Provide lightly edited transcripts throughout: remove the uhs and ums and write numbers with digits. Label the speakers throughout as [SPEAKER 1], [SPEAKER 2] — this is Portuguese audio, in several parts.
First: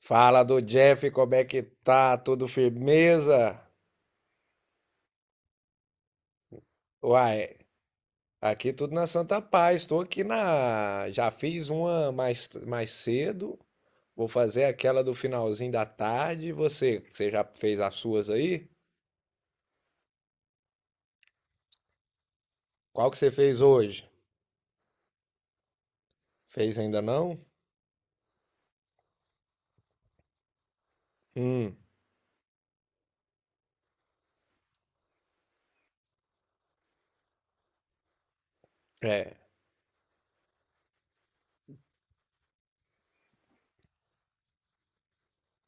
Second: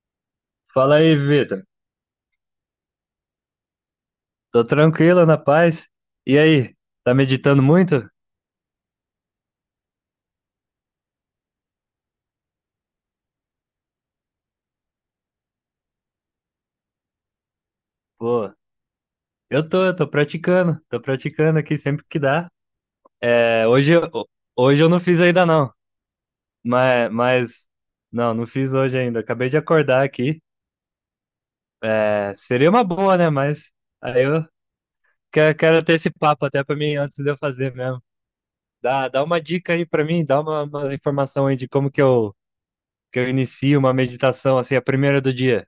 [SPEAKER 1] Fala do
[SPEAKER 2] Fala
[SPEAKER 1] Jeff,
[SPEAKER 2] aí,
[SPEAKER 1] como é que
[SPEAKER 2] Vitor.
[SPEAKER 1] tá? Tudo firmeza?
[SPEAKER 2] Tô tranquilo, na paz. E aí, tá
[SPEAKER 1] Uai,
[SPEAKER 2] meditando muito?
[SPEAKER 1] aqui tudo na Santa Paz. Estou aqui na. Já fiz uma mais cedo. Vou fazer aquela do finalzinho da tarde. E você já fez as suas
[SPEAKER 2] Pô,
[SPEAKER 1] aí?
[SPEAKER 2] eu tô praticando aqui sempre que dá.
[SPEAKER 1] Qual que você fez
[SPEAKER 2] É, hoje,
[SPEAKER 1] hoje?
[SPEAKER 2] hoje eu não fiz ainda não,
[SPEAKER 1] Fez ainda
[SPEAKER 2] mas,
[SPEAKER 1] não?
[SPEAKER 2] mas não fiz hoje ainda. Acabei de acordar aqui.
[SPEAKER 1] Hum,
[SPEAKER 2] É, seria uma boa, né? Mas aí eu quero ter esse papo até pra mim antes de eu fazer mesmo. Dá
[SPEAKER 1] é.
[SPEAKER 2] uma dica aí pra mim, dá umas informações aí de como que que eu inicio uma meditação assim, a primeira do dia.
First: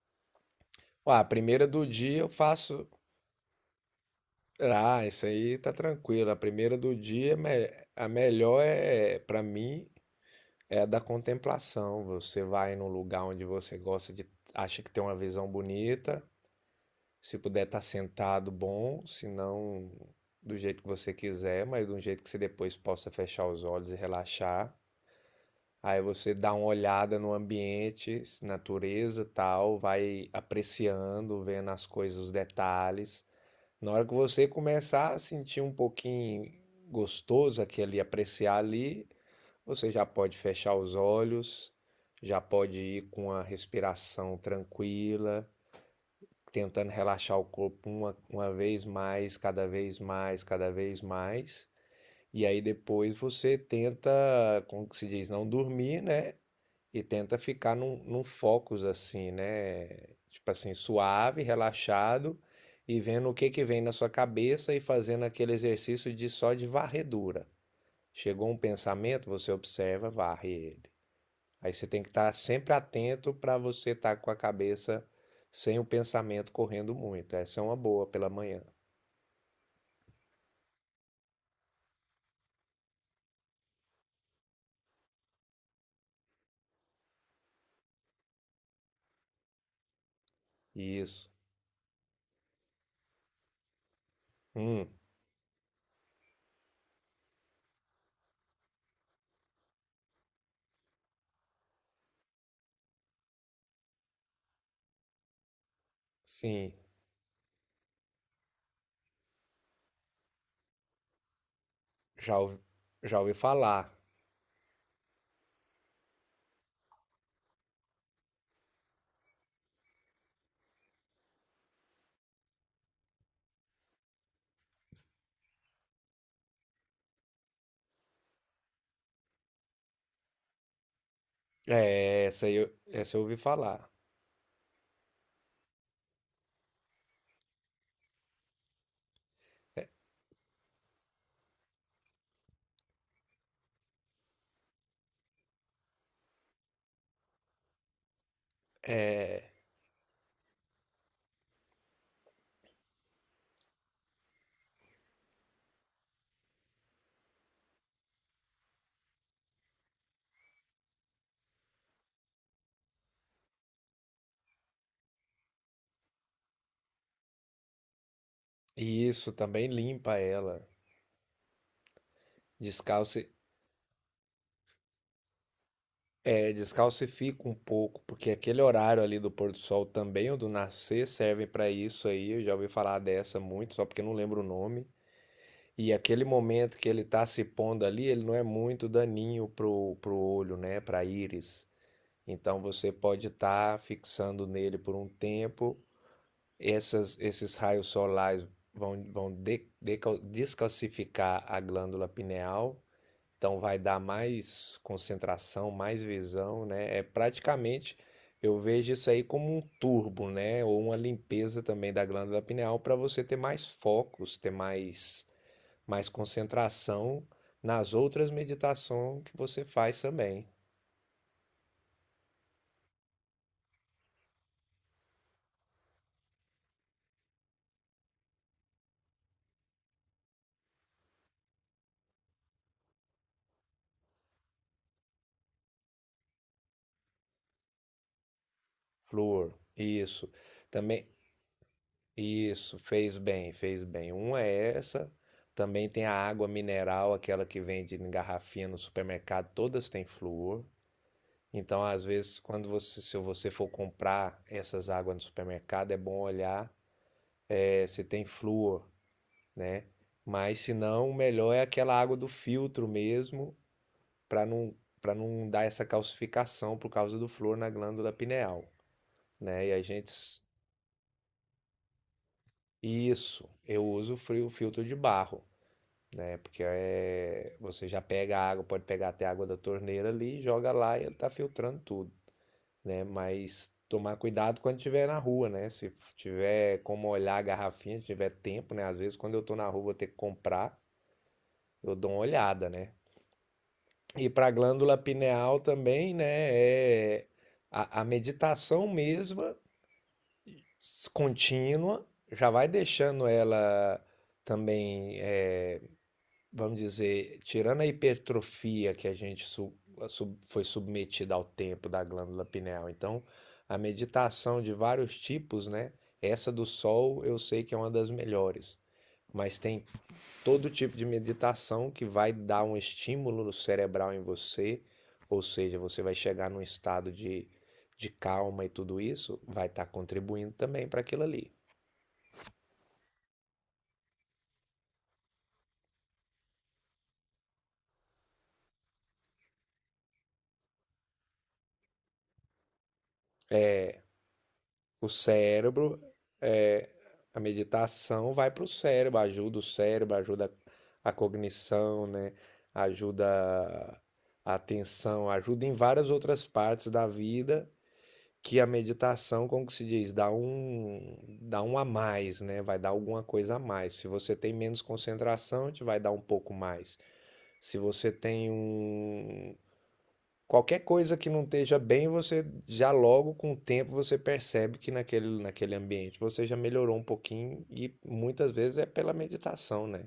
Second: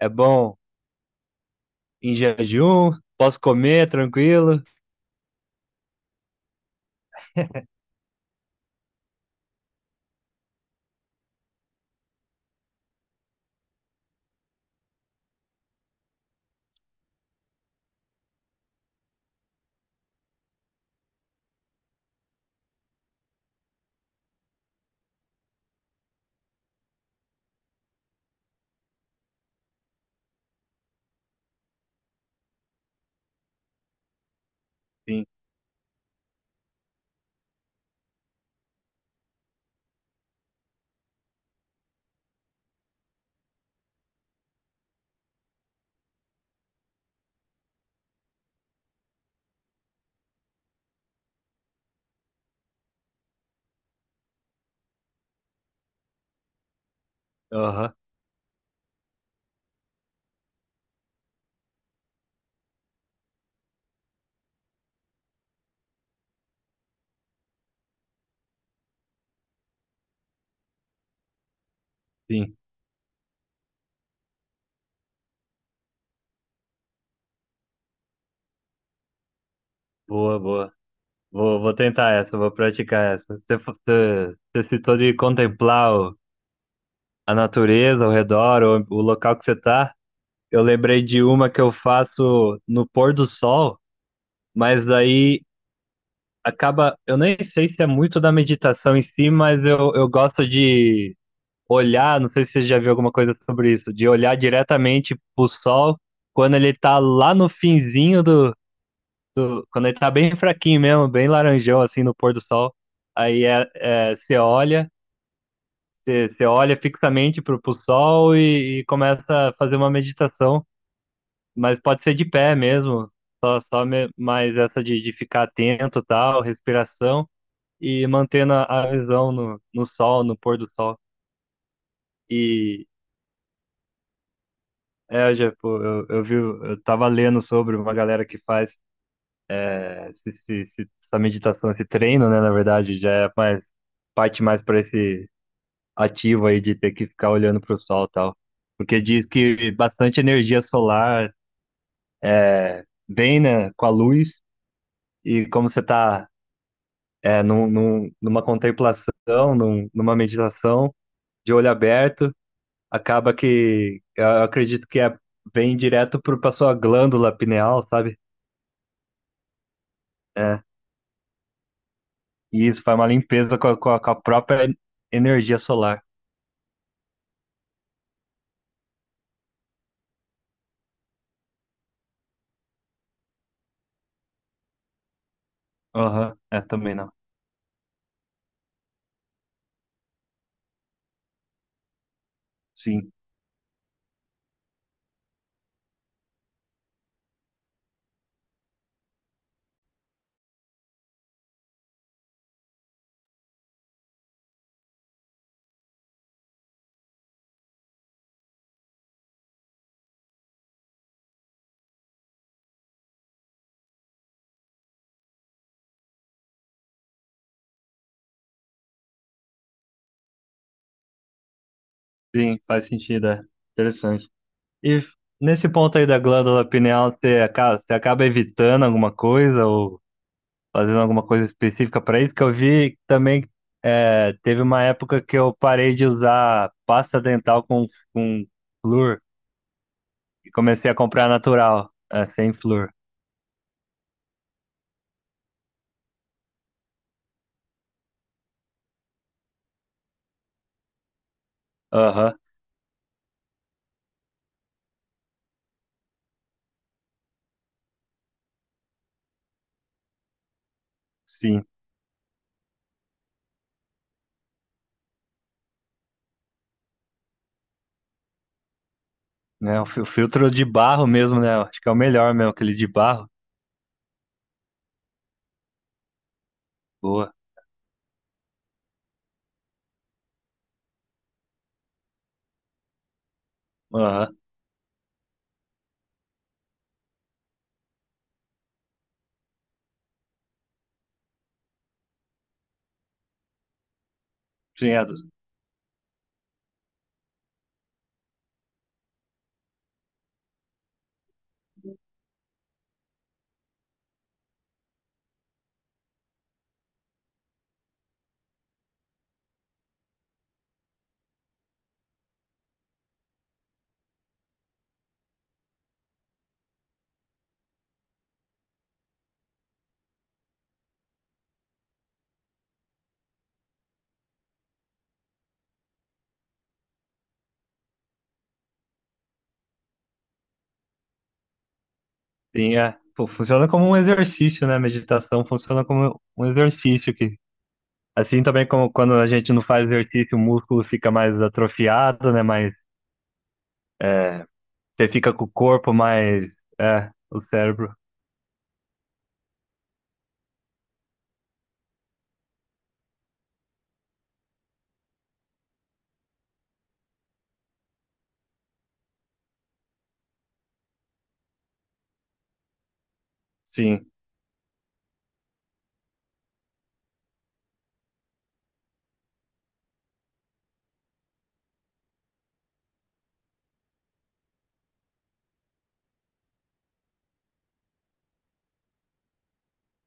[SPEAKER 2] É bom.
[SPEAKER 1] Uai, a primeira do
[SPEAKER 2] Em
[SPEAKER 1] dia eu faço.
[SPEAKER 2] jejum, posso comer tranquilo.
[SPEAKER 1] Ah, isso aí tá tranquilo. A primeira do dia, a melhor é, pra mim, é da contemplação. Você vai num lugar onde você gosta de, acha que tem uma visão bonita. Se puder estar sentado, bom. Se não, do jeito que você quiser, mas de um jeito que você depois possa fechar os olhos e relaxar. Aí você dá uma olhada no ambiente, natureza, e tal, vai apreciando, vendo as coisas, os detalhes. Na hora que você começar a
[SPEAKER 2] Sim,
[SPEAKER 1] sentir um pouquinho gostoso aquele apreciar ali, você já pode fechar os olhos, já pode ir com a respiração tranquila, tentando relaxar o corpo uma vez mais, cada vez mais, cada vez mais. E aí depois você tenta, como que se diz, não dormir, né? E tenta ficar
[SPEAKER 2] aham,
[SPEAKER 1] num focus assim, né? Tipo assim, suave, relaxado e vendo o que que vem na sua cabeça e fazendo aquele exercício de só de varredura. Chegou um pensamento, você observa, varre ele. Aí você tem que estar
[SPEAKER 2] sim.
[SPEAKER 1] sempre atento para você estar com a cabeça sem o pensamento correndo muito. Essa é uma boa pela manhã.
[SPEAKER 2] Boa, boa. Vou tentar essa, vou praticar essa. Você citou de contemplar a natureza ao redor, o local que você tá. Eu lembrei de
[SPEAKER 1] Isso.
[SPEAKER 2] uma que eu faço no pôr do sol,
[SPEAKER 1] Hum,
[SPEAKER 2] mas aí acaba. Eu nem sei se é muito da meditação em si, mas eu gosto de olhar. Não sei se você já viu alguma coisa sobre isso, de olhar diretamente pro sol quando
[SPEAKER 1] sim.
[SPEAKER 2] ele tá lá no finzinho quando ele tá bem fraquinho mesmo, bem laranjão, assim, no pôr
[SPEAKER 1] Já
[SPEAKER 2] do
[SPEAKER 1] ouvi,
[SPEAKER 2] sol.
[SPEAKER 1] já ouvi
[SPEAKER 2] Aí
[SPEAKER 1] falar.
[SPEAKER 2] você olha fixamente pro sol e começa a fazer uma meditação, mas pode ser de pé mesmo, mais essa de ficar atento, tal, respiração, e mantendo a visão no sol, no pôr do sol.
[SPEAKER 1] É,
[SPEAKER 2] E
[SPEAKER 1] essa eu ouvi falar.
[SPEAKER 2] já, pô, eu tava lendo sobre uma galera que faz essa meditação, esse treino, né, na verdade, já é mais, parte mais para esse ativo aí de ter que ficar olhando para o sol e tal. Porque diz
[SPEAKER 1] É,
[SPEAKER 2] que bastante energia solar vem, né, com a luz e como você está numa contemplação, numa meditação de olho aberto, acaba que eu acredito que vem direto para a sua glândula pineal, sabe?
[SPEAKER 1] isso também limpa
[SPEAKER 2] É,
[SPEAKER 1] ela.
[SPEAKER 2] e isso faz uma
[SPEAKER 1] Descalce,
[SPEAKER 2] limpeza com a própria energia solar.
[SPEAKER 1] é, descalcifica um pouco, porque aquele horário ali do pôr do sol também, ou do nascer, servem para isso aí. Eu já ouvi falar dessa muito, só porque eu não lembro o nome. E aquele
[SPEAKER 2] Aham, é,
[SPEAKER 1] momento que
[SPEAKER 2] também
[SPEAKER 1] ele
[SPEAKER 2] não.
[SPEAKER 1] está se pondo ali, ele não é muito daninho pro olho, né? Para íris. Então você
[SPEAKER 2] Sim,
[SPEAKER 1] pode estar tá fixando nele por um tempo. Esses raios solares vão, vão descalcificar a glândula pineal. Então vai dar mais concentração, mais visão, né? É praticamente eu vejo isso aí como um turbo, né? Ou uma limpeza também da glândula pineal para você ter mais focos, ter mais mais concentração nas outras meditações que você faz também.
[SPEAKER 2] sim, faz sentido, é. Interessante. E nesse ponto aí da glândula pineal, você acaba evitando alguma coisa ou fazendo alguma coisa específica para isso? Que eu vi também, teve uma época que eu parei de usar pasta dental com flúor
[SPEAKER 1] Flor, isso.
[SPEAKER 2] e comecei a
[SPEAKER 1] Também,
[SPEAKER 2] comprar natural, sem
[SPEAKER 1] isso,
[SPEAKER 2] flúor.
[SPEAKER 1] fez bem, fez bem. Uma é essa. Também tem a água mineral, aquela que vende em garrafinha no supermercado, todas têm flúor. Então, às
[SPEAKER 2] Aham,
[SPEAKER 1] vezes, se você for comprar essas águas no supermercado, é bom olhar se tem flúor, né? Mas se não, o melhor é
[SPEAKER 2] sim.
[SPEAKER 1] aquela água do filtro mesmo, para não, para não dar essa calcificação por causa do flúor na glândula pineal, né? E
[SPEAKER 2] Né,
[SPEAKER 1] a
[SPEAKER 2] o
[SPEAKER 1] gente.
[SPEAKER 2] filtro de barro mesmo, né? Acho que é o melhor mesmo, aquele de barro.
[SPEAKER 1] Isso, eu uso filtro de barro, né? Porque
[SPEAKER 2] Boa.
[SPEAKER 1] é, você já pega a água, pode pegar até a água da torneira ali, joga lá e ele tá filtrando tudo, né? Mas tomar
[SPEAKER 2] Aham.
[SPEAKER 1] cuidado quando estiver na rua, né? Se tiver como olhar a garrafinha, se tiver tempo, né? Às vezes quando eu tô na rua vou ter que comprar, eu dou uma olhada, né? E para a
[SPEAKER 2] Sim,
[SPEAKER 1] glândula
[SPEAKER 2] é,
[SPEAKER 1] pineal também, né? É a meditação mesma, contínua, já vai deixando ela também, é, vamos dizer, tirando a hipertrofia que a gente su- a sub- foi submetida ao tempo da glândula pineal. Então, a meditação de vários tipos, né? Essa do sol eu sei que é uma das melhores, mas tem todo tipo de meditação que vai dar um estímulo cerebral em você, ou seja, você vai chegar num estado de calma e tudo isso, vai estar tá contribuindo também para aquilo ali.
[SPEAKER 2] sim, é. Pô, funciona como um exercício, né? Meditação funciona como um exercício que assim também como quando a gente não faz exercício, o músculo fica mais atrofiado, né? Mais, é, você
[SPEAKER 1] O
[SPEAKER 2] fica com o corpo
[SPEAKER 1] cérebro,
[SPEAKER 2] mais,
[SPEAKER 1] é, a
[SPEAKER 2] o cérebro.
[SPEAKER 1] meditação vai para o cérebro, ajuda a cognição, né? Ajuda a atenção, ajuda em várias outras partes da vida. Que a meditação, como que se diz, dá um a mais, né? Vai dar alguma coisa a mais. Se
[SPEAKER 2] Sim,
[SPEAKER 1] você tem menos concentração, te vai dar um pouco mais. Se você tem um qualquer coisa que não esteja bem, você já logo com o tempo você percebe que naquele ambiente você já melhorou um pouquinho e muitas vezes é pela meditação, né?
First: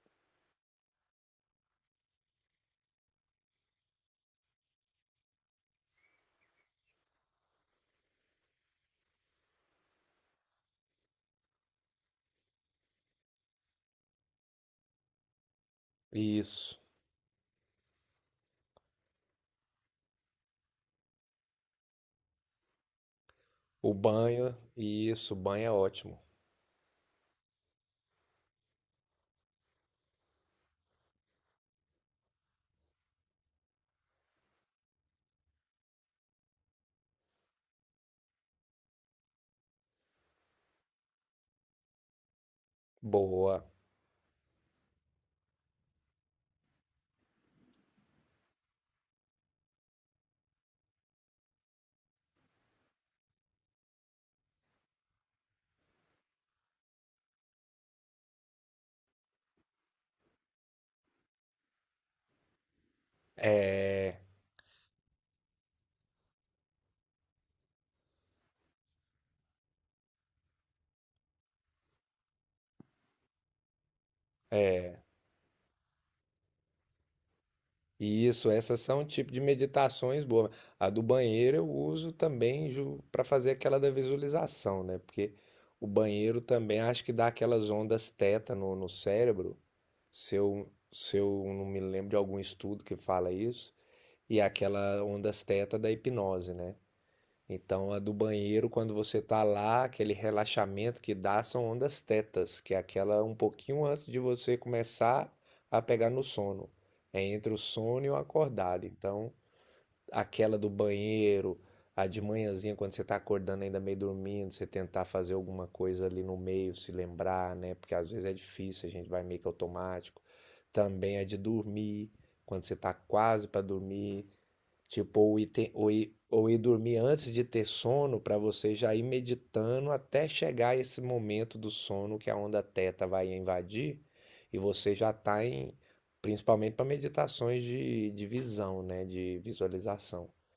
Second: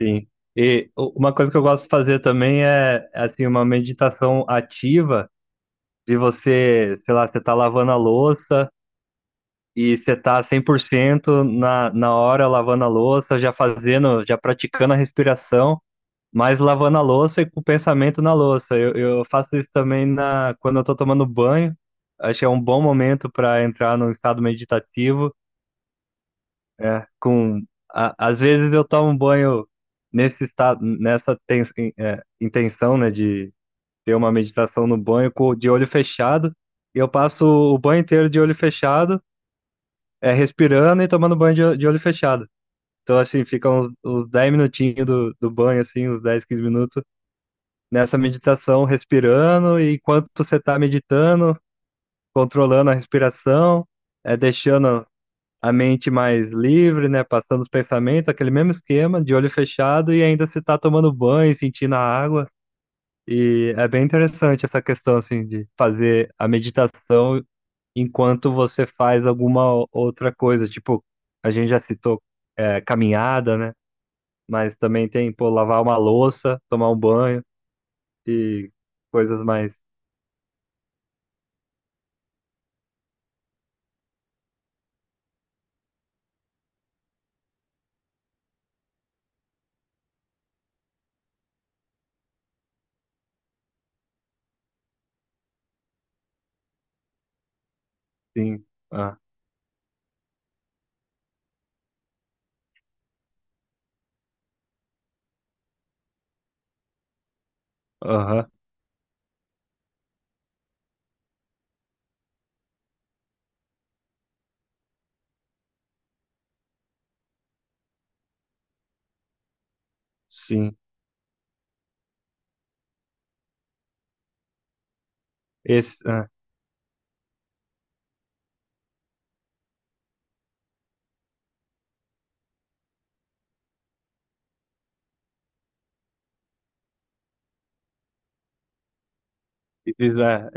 [SPEAKER 2] sim. E uma coisa que eu gosto de fazer também é, assim, uma meditação ativa, de você, sei lá, você tá lavando a louça e você tá 100% na hora lavando a louça, já fazendo, já praticando a respiração. Mas
[SPEAKER 1] Isso.
[SPEAKER 2] lavando a louça e com o pensamento na louça. Eu faço isso também quando eu tô tomando banho. Acho que é um bom momento para
[SPEAKER 1] O
[SPEAKER 2] entrar num estado
[SPEAKER 1] banho, isso,
[SPEAKER 2] meditativo.
[SPEAKER 1] o banho é ótimo.
[SPEAKER 2] É, às vezes eu tomo banho nesse estado, intenção, né, de ter uma meditação no banho de olho fechado. E eu passo o banho inteiro de olho fechado, respirando e tomando banho de olho fechado. Então, assim,
[SPEAKER 1] Boa.
[SPEAKER 2] fica uns 10 minutinhos do banho, assim, uns 10 15 minutos nessa meditação respirando e enquanto você está meditando, controlando a respiração, deixando a mente mais livre, né, passando os pensamentos, aquele mesmo esquema de olho fechado e ainda se está tomando banho, sentindo a água. E é bem
[SPEAKER 1] É,
[SPEAKER 2] interessante essa questão assim de fazer a meditação enquanto você faz alguma outra coisa, tipo, a gente já citou caminhada, né? Mas
[SPEAKER 1] é.
[SPEAKER 2] também tem, pô, lavar uma louça, tomar um banho
[SPEAKER 1] Isso,
[SPEAKER 2] e
[SPEAKER 1] essas são um tipo
[SPEAKER 2] coisas
[SPEAKER 1] de
[SPEAKER 2] mais.
[SPEAKER 1] meditações boas. A do banheiro eu uso também para fazer aquela da visualização, né? Porque o banheiro também acho que dá aquelas ondas teta no cérebro, se eu não me lembro de algum estudo que fala isso, e é aquela ondas teta da hipnose, né? Então, a do
[SPEAKER 2] Sim.
[SPEAKER 1] banheiro, quando
[SPEAKER 2] Ah,
[SPEAKER 1] você tá lá, aquele relaxamento que dá são ondas tetas, que é aquela um pouquinho antes de você começar a pegar no sono. É entre o sono e o
[SPEAKER 2] aham,
[SPEAKER 1] acordado. Então, aquela do banheiro, a de manhãzinha, quando você tá acordando ainda meio dormindo, você tentar fazer alguma coisa ali no meio, se lembrar, né? Porque às vezes é difícil, a gente vai meio que automático.
[SPEAKER 2] sim.
[SPEAKER 1] Também a de dormir, quando você tá quase para dormir. Tipo,
[SPEAKER 2] Esse, ah,
[SPEAKER 1] ou ir dormir antes de ter sono para você já ir meditando até chegar esse momento do sono que a onda teta vai invadir e você já tá em, principalmente para meditações de visão, né, de
[SPEAKER 2] esses,
[SPEAKER 1] visualização.
[SPEAKER 2] ah,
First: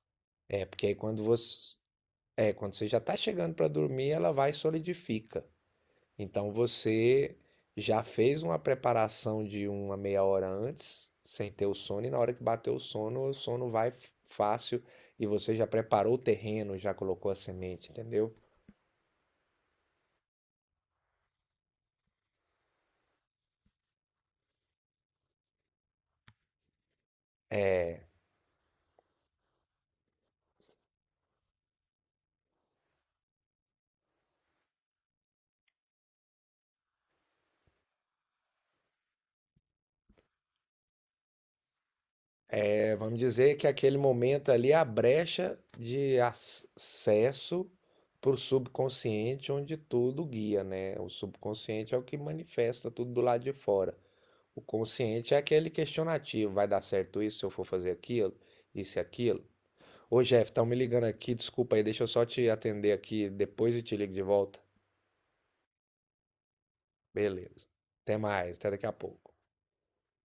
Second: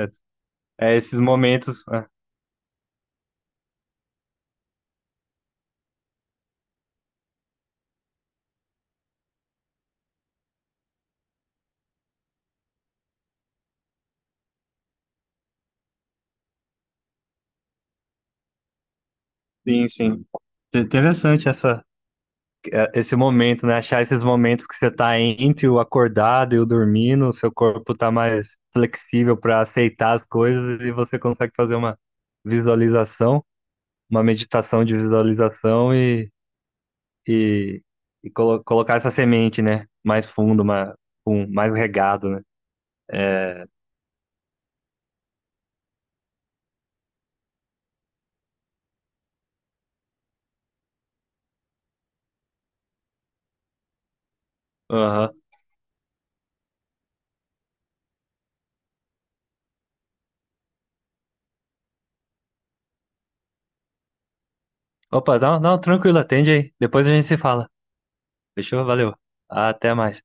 [SPEAKER 1] É, porque
[SPEAKER 2] é,
[SPEAKER 1] aí
[SPEAKER 2] é, esses
[SPEAKER 1] quando você,
[SPEAKER 2] momentos. Ah,
[SPEAKER 1] é, quando você já tá chegando para dormir, ela vai e solidifica. Então você já fez uma preparação de uma meia hora antes, sem ter o sono, e na hora que bateu o sono vai fácil e você já preparou o terreno, já colocou a semente, entendeu?
[SPEAKER 2] sim, sim. Interessante essa, esse momento, né? Achar esses momentos que você tá entre o acordado e o dormindo, o seu corpo
[SPEAKER 1] É,
[SPEAKER 2] tá mais flexível para aceitar as coisas e você consegue fazer uma visualização, uma meditação de visualização e, e colocar essa semente, né? Mais fundo, mais regado, né?
[SPEAKER 1] é, vamos dizer que aquele momento ali é a brecha de acesso para o subconsciente, onde tudo guia, né? O subconsciente é o que manifesta tudo do lado de fora. O consciente é aquele questionativo, vai dar certo isso se eu for fazer aquilo, isso e aquilo. Ô, Jeff, estão me ligando aqui, desculpa aí, deixa eu só te atender aqui depois e te ligo de volta.
[SPEAKER 2] Opa, não, não, tranquilo, atende aí. Depois a gente se
[SPEAKER 1] Beleza.
[SPEAKER 2] fala.
[SPEAKER 1] Até mais, até
[SPEAKER 2] Fechou?
[SPEAKER 1] daqui a
[SPEAKER 2] Valeu.
[SPEAKER 1] pouco.
[SPEAKER 2] Até mais.